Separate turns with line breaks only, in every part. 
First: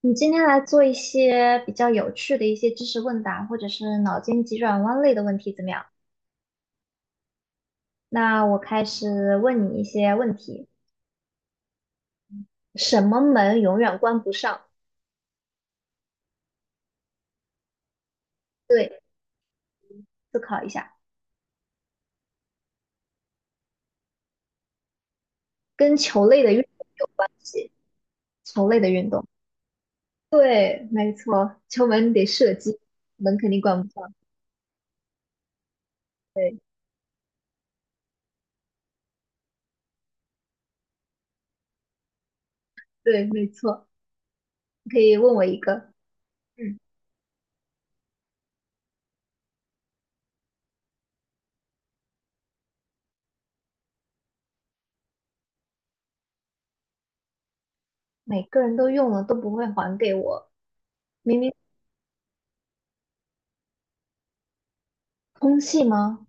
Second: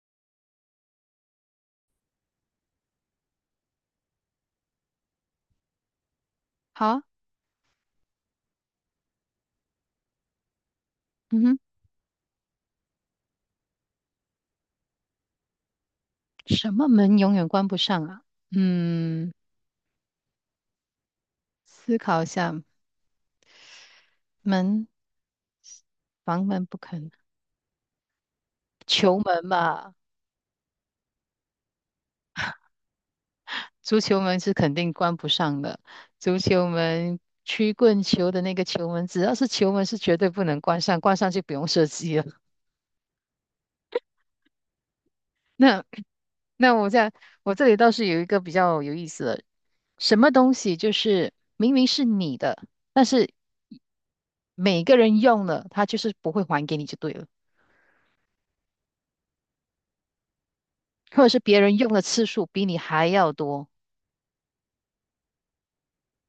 你今天来做一些比较有趣的一些知识问答，或者是脑筋急转弯类的问题，怎么样？
好啊。
那我开始问你一些问题。
嗯哼，
什么门永远关不上？
什么门永远关不上啊？
对，
嗯，
思考一下，
思考一下，门，
跟球类
房
的运
门不
动有
肯，
关系。球类的运
球
动，
门吧，
对，没错，球门你得射击，门肯定关不
足
上。
球门是肯定关不上的。足
对，
球门，曲棍球的那个球门，只要是球门是绝对不能关上，关上就不用射击了。
对，没错。你可以问我一
那
个，
那
嗯，
我在我这里倒是有一个比较有意思的，什么东西就是明明是你的，每个人用了，他就是不会还给你就对了。
每个人都用了都不会还给我，
或者
明
是
明
别人用的次数比你还要多，
空气吗？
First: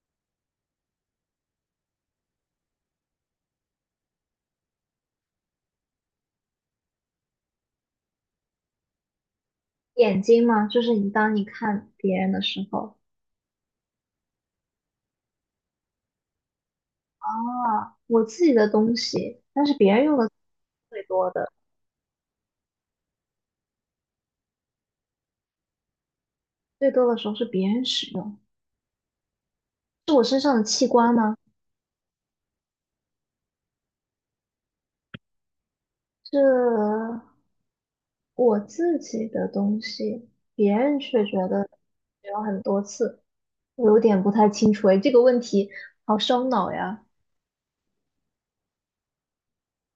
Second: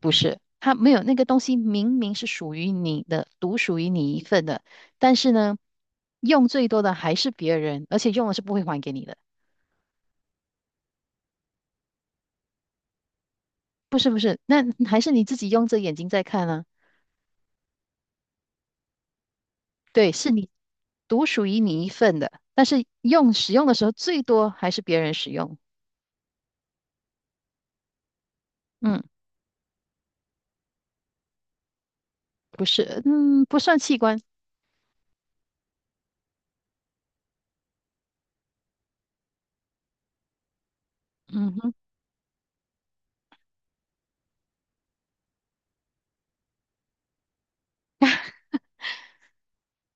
不是？他没有那个东西，明明是属于你的，独属于你一份的，但是呢，用最多的还是别人，而且用了是不会还给你的，
眼睛嘛，就是你当你看别人的时候，
不是？那还是你自己用着眼睛在看啊。
啊，我自己的东西，但是别人
对，
用的
是你
最
独
多
属
的，
于你一份的，但是用使用的时候最多还是别人使用。
最多的时候是别人使用，
嗯，
是我身上的器官吗？
不是，嗯，不算器官。
是我自己的东西，别人却觉
嗯
得
哼，
使用很多次，我有点不太清楚诶，这个问题好烧脑呀！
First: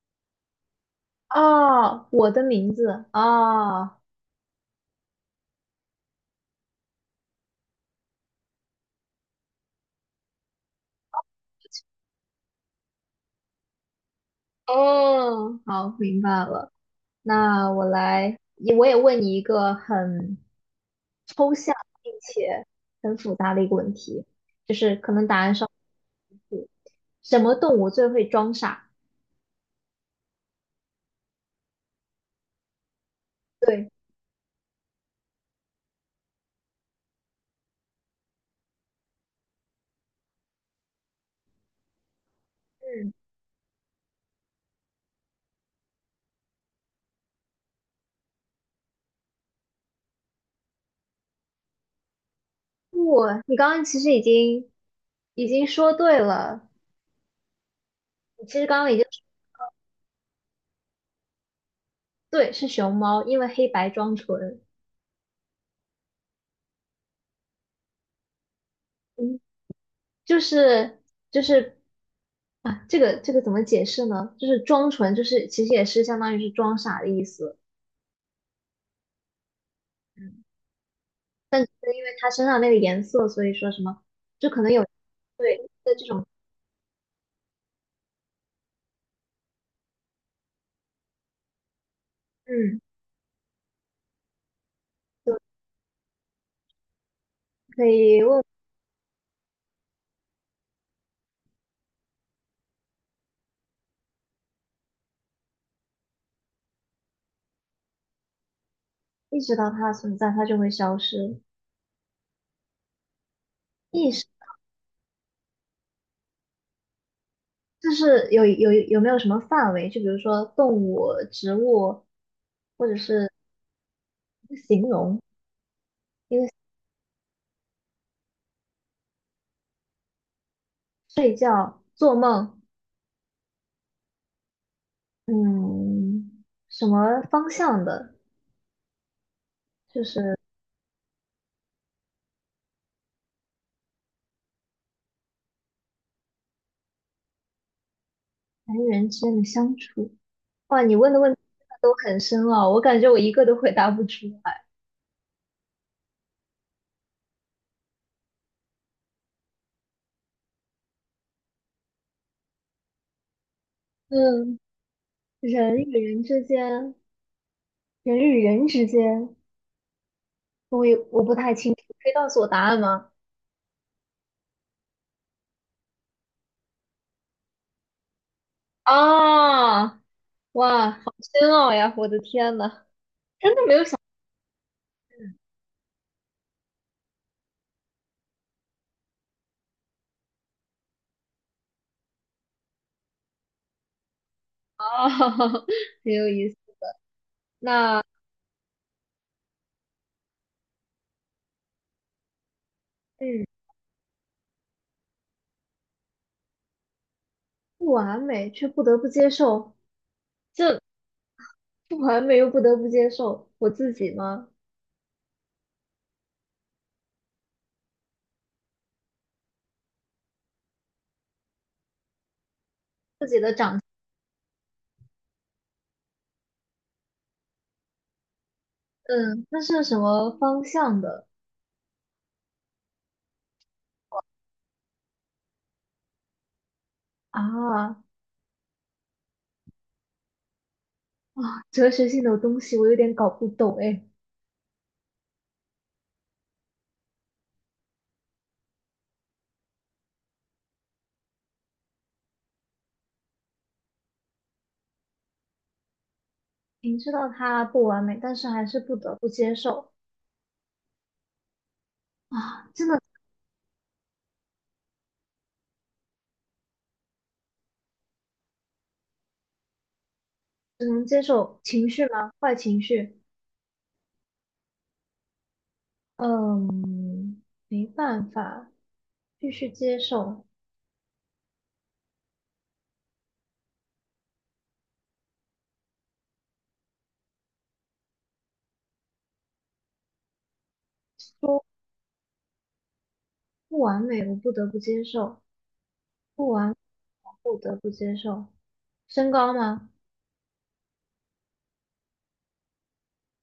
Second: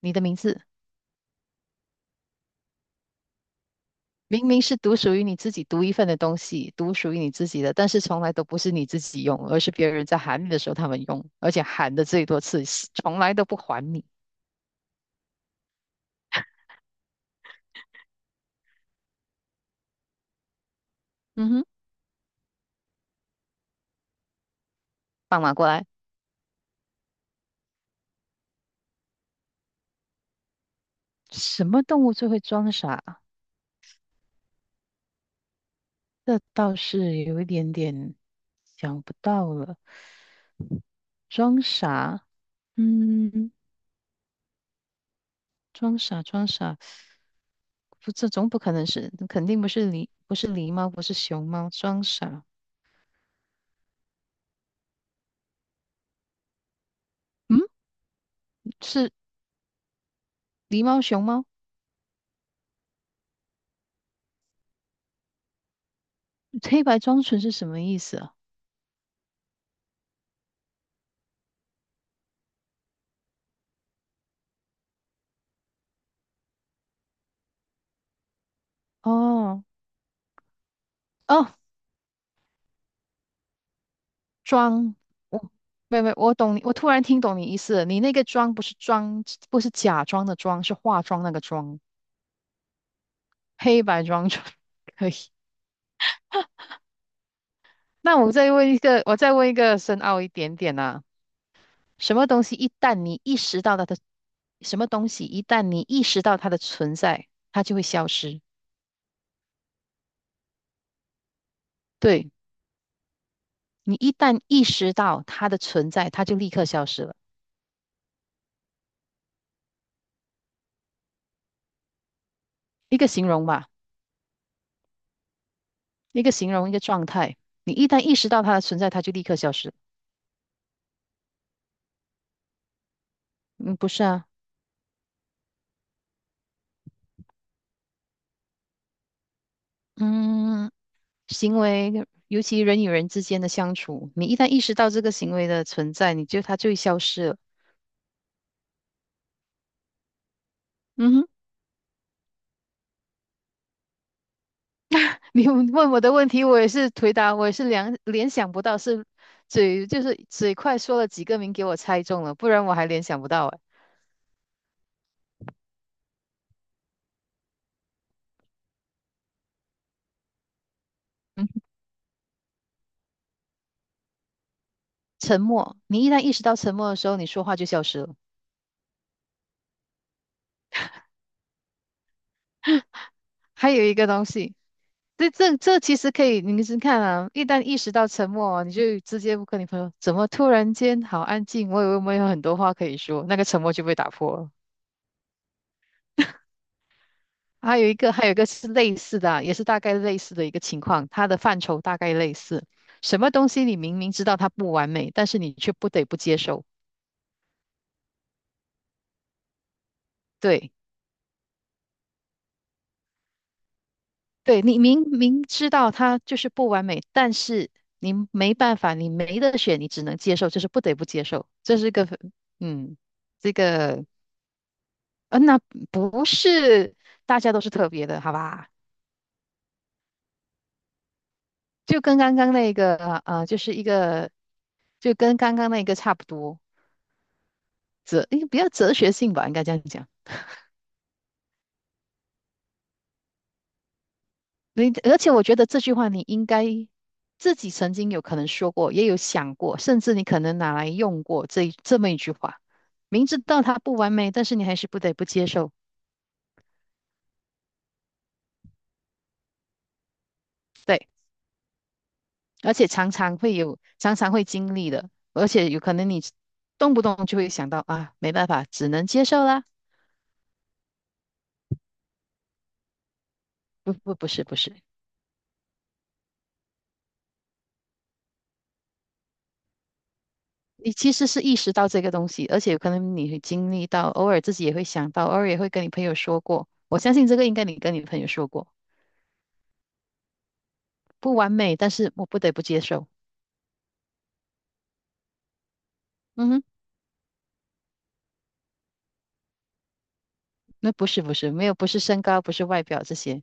你的名字。
啊，我的名字啊，
明明是独属于你自己独一份的东西，独属于你自己的，但是从来都不是你自己用，而是别人在喊你的时候他们用，而且喊的最多次，从来都不还你。
哦，好，明白了。那我也问你一个很
嗯
抽
哼，
象并且很复杂的一个问题，就是可能答
放马
案
过
上
来。
什么动物最会装傻？
什么动物最会装傻？
对，
这倒是有一点点想不到了。装傻，
嗯，
嗯，装傻，装傻，不，这总不可能是，肯定不是狸，不是狸猫，不是熊猫，装傻。
不，你刚刚其实已经说对了，
嗯，
你其实刚刚已经
是狸猫、熊猫。
对是熊猫，因为黑白装纯，
黑白装纯是什么意思啊？
嗯，就是就是啊，这个怎么解释呢？就是装纯，就是其实也是相当于是装傻的意思。
哦
嗯，
哦，
因为它身上那个颜色，所以说什么，就可能有
装，我
对的
没有
这
没有，
种，
我懂你，我突然听懂你意思了。你那个妆不是妆，不是假装的妆，是化妆那个妆，
嗯，
黑白妆妆 可以。
就可
那
以
我
问
再问一个，我再问一个深奥一点点啊，什么东西一旦你意识到它的存在，它就会消失。
意识到它的存在，它就会消失。
对，你
意
一
识
旦意识到它的存在，它就立刻消失了。
就是有没有什么范围？就比如说动物、植物，或者
一个形
是
容吧，
一个形容，
一个
一个
形容一个状态，你一旦意识到它的存在，它就立刻消失。
睡觉、做梦，
嗯，不是啊。
嗯，什么方向的
嗯，行为，尤其人与人之间的相处，你一旦意识到这个行为的存在，它就会消失了。
人与人之间的相处。哇，你问
嗯
的
哼。
问题真的都很深奥，我感觉我一个都回答不出来。
你问我的问题，我也是回答，我也是联想不到是嘴，就是嘴快说了几个名给我猜中了，不然我还联想不到哎。
嗯，人与人之间。人与人之间，我不
嗯，
太清楚，可以告诉我答案吗？
沉默，你一旦意识到沉默的时候，你说话就消失了。
啊，哇，好深奥呀！我的天呐，真的
还有一个东西，这其实可以，你是看啊，一旦意识到沉默啊你就直接跟你朋友，怎么突然间好安静？我以为我们有很多话可以说，那个沉默就被打破了。
啊，很有意思。
还有一
那
个，还有一个是类似的啊，也是大概类似的一个情况，它的范畴大概类似。什么
嗯，
东西你明明知道它不完美，但是你却不得不接受。
不完美，却不得不接受，
对，
这不完美又不得不接受我自己吗？
对，你明明知道它就是不完美，但是你没办法，你没得选，你只能接受，就是不得不接受。这是一个，嗯。这个呃，那不是大家都是特别的，好吧？
嗯，那是什么方向的
就跟刚刚那个，呃，就是一个，就跟刚刚那个差不多，
啊？
哲，应该比较哲学性吧，应该这样讲。
啊，哲学性的东西我有点搞不懂哎。
而且我觉得这句话你应该自己曾经有可能说过，也有想过，甚至你可能拿来用过这么一句话。明知道它不完美，但是你还是不得不接受。
明知道它不完美，但是还是不得不接受
对，
啊，
而
真
且
的
常常会有，常常会经历的，而且有可能你动不动就会想到啊，没办法，只能接受啦。
只能接受情绪吗？坏情绪，
不是，
嗯，没办法，必须接受。
你其实是意识到这个东西，而且有可能你会经历到，偶尔自己也会想到，偶尔也会跟你朋友说过。我相信这个应该你跟你朋友说过，不完
说
美，但是我不得不接受。
不完美，我不得不接受；不
嗯哼，
完，不得不接受。身高吗？
那不是，没有，不是身高，不是外表这些，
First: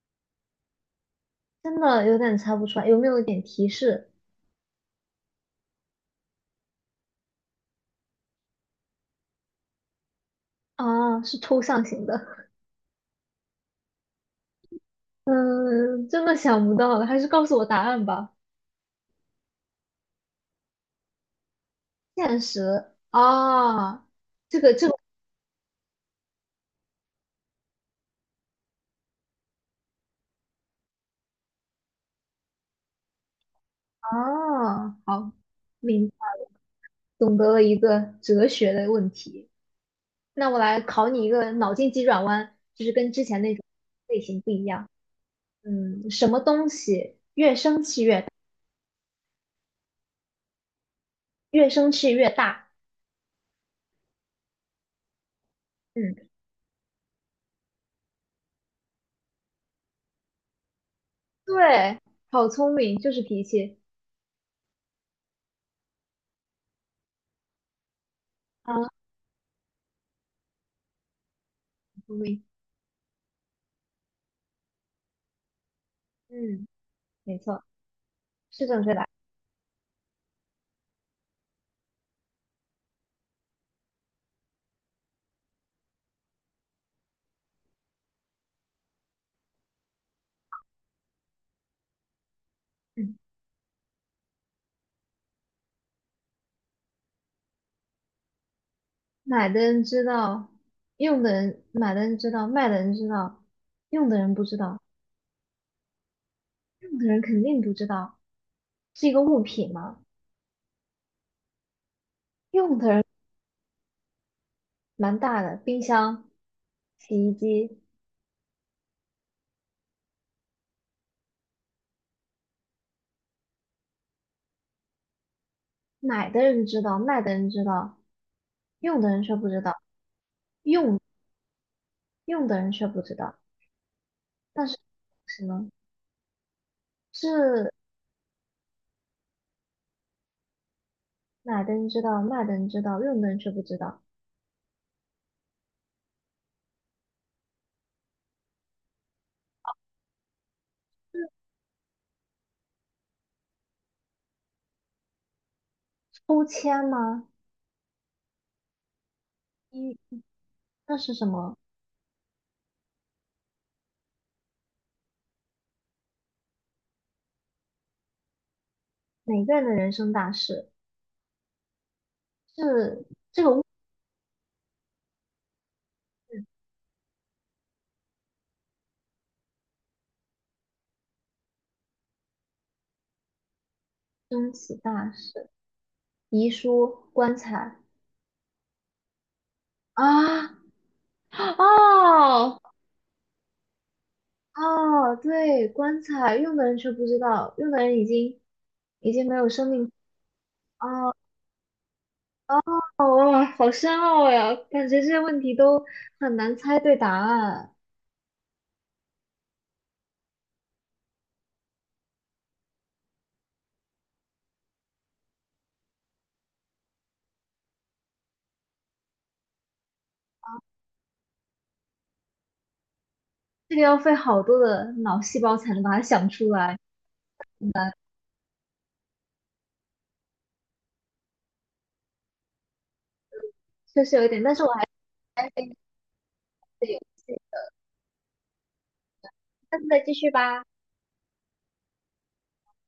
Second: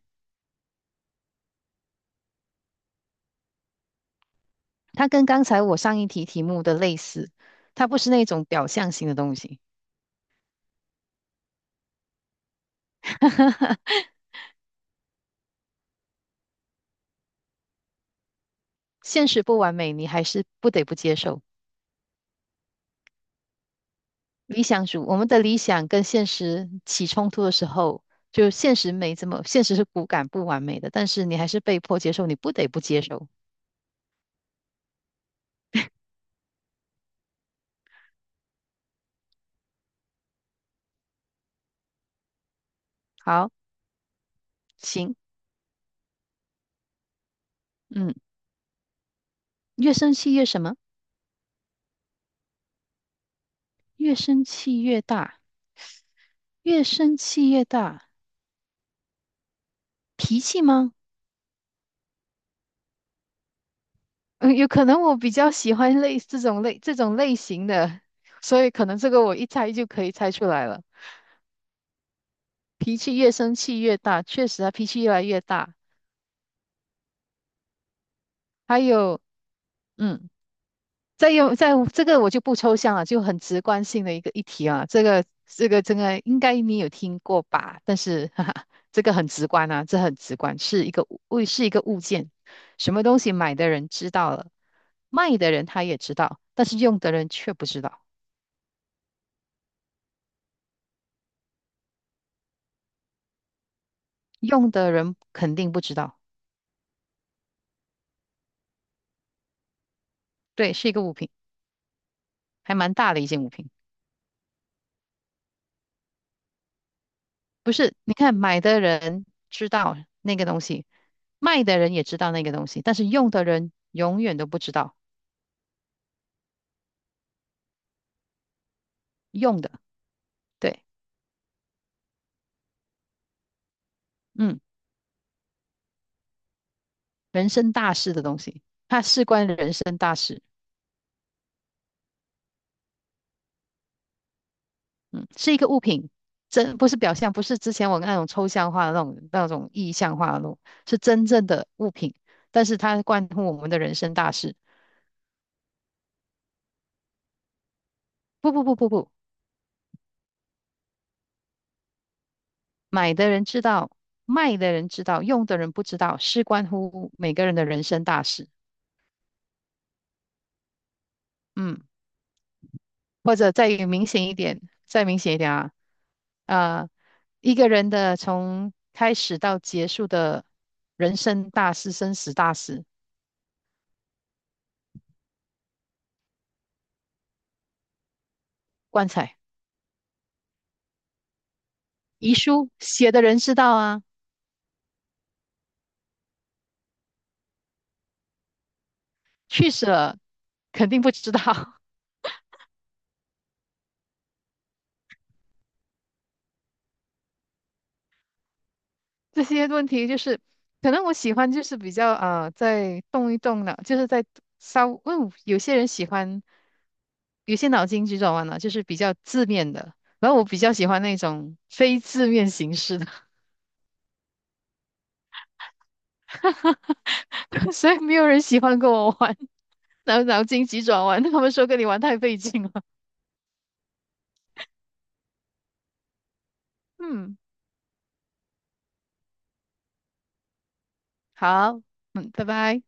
真的有点猜不出来，有没有一点提示？
它跟刚才我上一题题目的类似，它不是那种表象型的东西。
啊，是抽象型的。嗯，真的想不到了，还是告诉我答案吧。
现实不完美，你还是不得不接受。
现实啊，这
理
个
想
这个
主，我们的理想跟现实起冲突的时候，就现实没这么，现实是骨感不完美的，但是你还是被迫接受，你不得不接受。
啊，好，明懂得了一个哲学的问题。那我来考你一个脑筋急转弯，就是跟之前
好，
那种类型不一样。
行，
嗯，什么东西越生气
嗯，
越大
越生气越什么？
越生气越大？
越生气越大，
嗯，
越生气越大，脾气吗？
对，好聪明，就是脾气
嗯，有可能我比较喜欢类这种类这种类型的，所以
啊，
可
好
能这个我一猜就可以猜出来了。
聪明。
脾气越生气越大，确实啊，脾气越来越大。
嗯，没错，是
还
正确的。
有，嗯。再这个我就不抽象了，就很直观性的一个议题啊，这个应该你有听过吧？但是哈哈，这个很直观啊，这很直观，是一个物件，什么
嗯，
东西买的人知道了，卖的人他也知道，但是用的人却不知道，
买的人知道，用的人买的人知道，卖的人知道，用的人不知
用
道，
的人肯定不知道。
用的人肯定不知道，是一个物品吗？
对，是一个物品，还
用的
蛮
人
大的一件物品。
蛮大的，冰箱、洗衣
不
机。
是？你看买的人知道那个东西，卖的人也知道那个东西，但是用的人永远都不知道
买的人知道，卖的人知道，用的人却不
用
知
的。
道，
对。
用的人却不知道。
嗯，
但是什么
人
是
生大事的东西，它事关人生大事。
买的人知道，卖的人知道，用的人却不知道？
嗯，是一个物品，真不是表象，不是之前我那种抽象化的那种意象化的那种，是真正的物品。但是它关乎我们的人生大事。
抽签吗？
不不不不不，
一，那是什么？
买的人知道，卖的人知道，用的人不知道，事关乎每个人的人生大事。
每个人的人生大事
嗯，
是
或
这个
者
物
再明显一点，再明显一点啊，啊，一个人的从开始到结束的人生大事、生死大事，
升起大事，遗书、棺材
棺材、
啊，
遗
哦
书写的人知道啊，
哦，对，棺材用的人却不知道，用的人已经没有生
去世
命。
了肯定不
哦
知道。
哦，哇，好深奥呀！感觉这些问题都很难猜对答案，
这些问题就是，可能我喜欢就是比较啊、在动一动脑，就是在稍，嗯，有些人喜欢，有些脑筋急转弯呢，就是比较字面的。然后我比较喜欢那种非字面形式的。
这个要费好多的脑细胞才能把它想出来，
所以没有人喜欢跟我玩脑筋急转弯。他们说跟你玩太费劲了。
确实有一点。但是我还是爱这个游
嗯，
戏，下次再继续吧。
好，嗯，拜拜。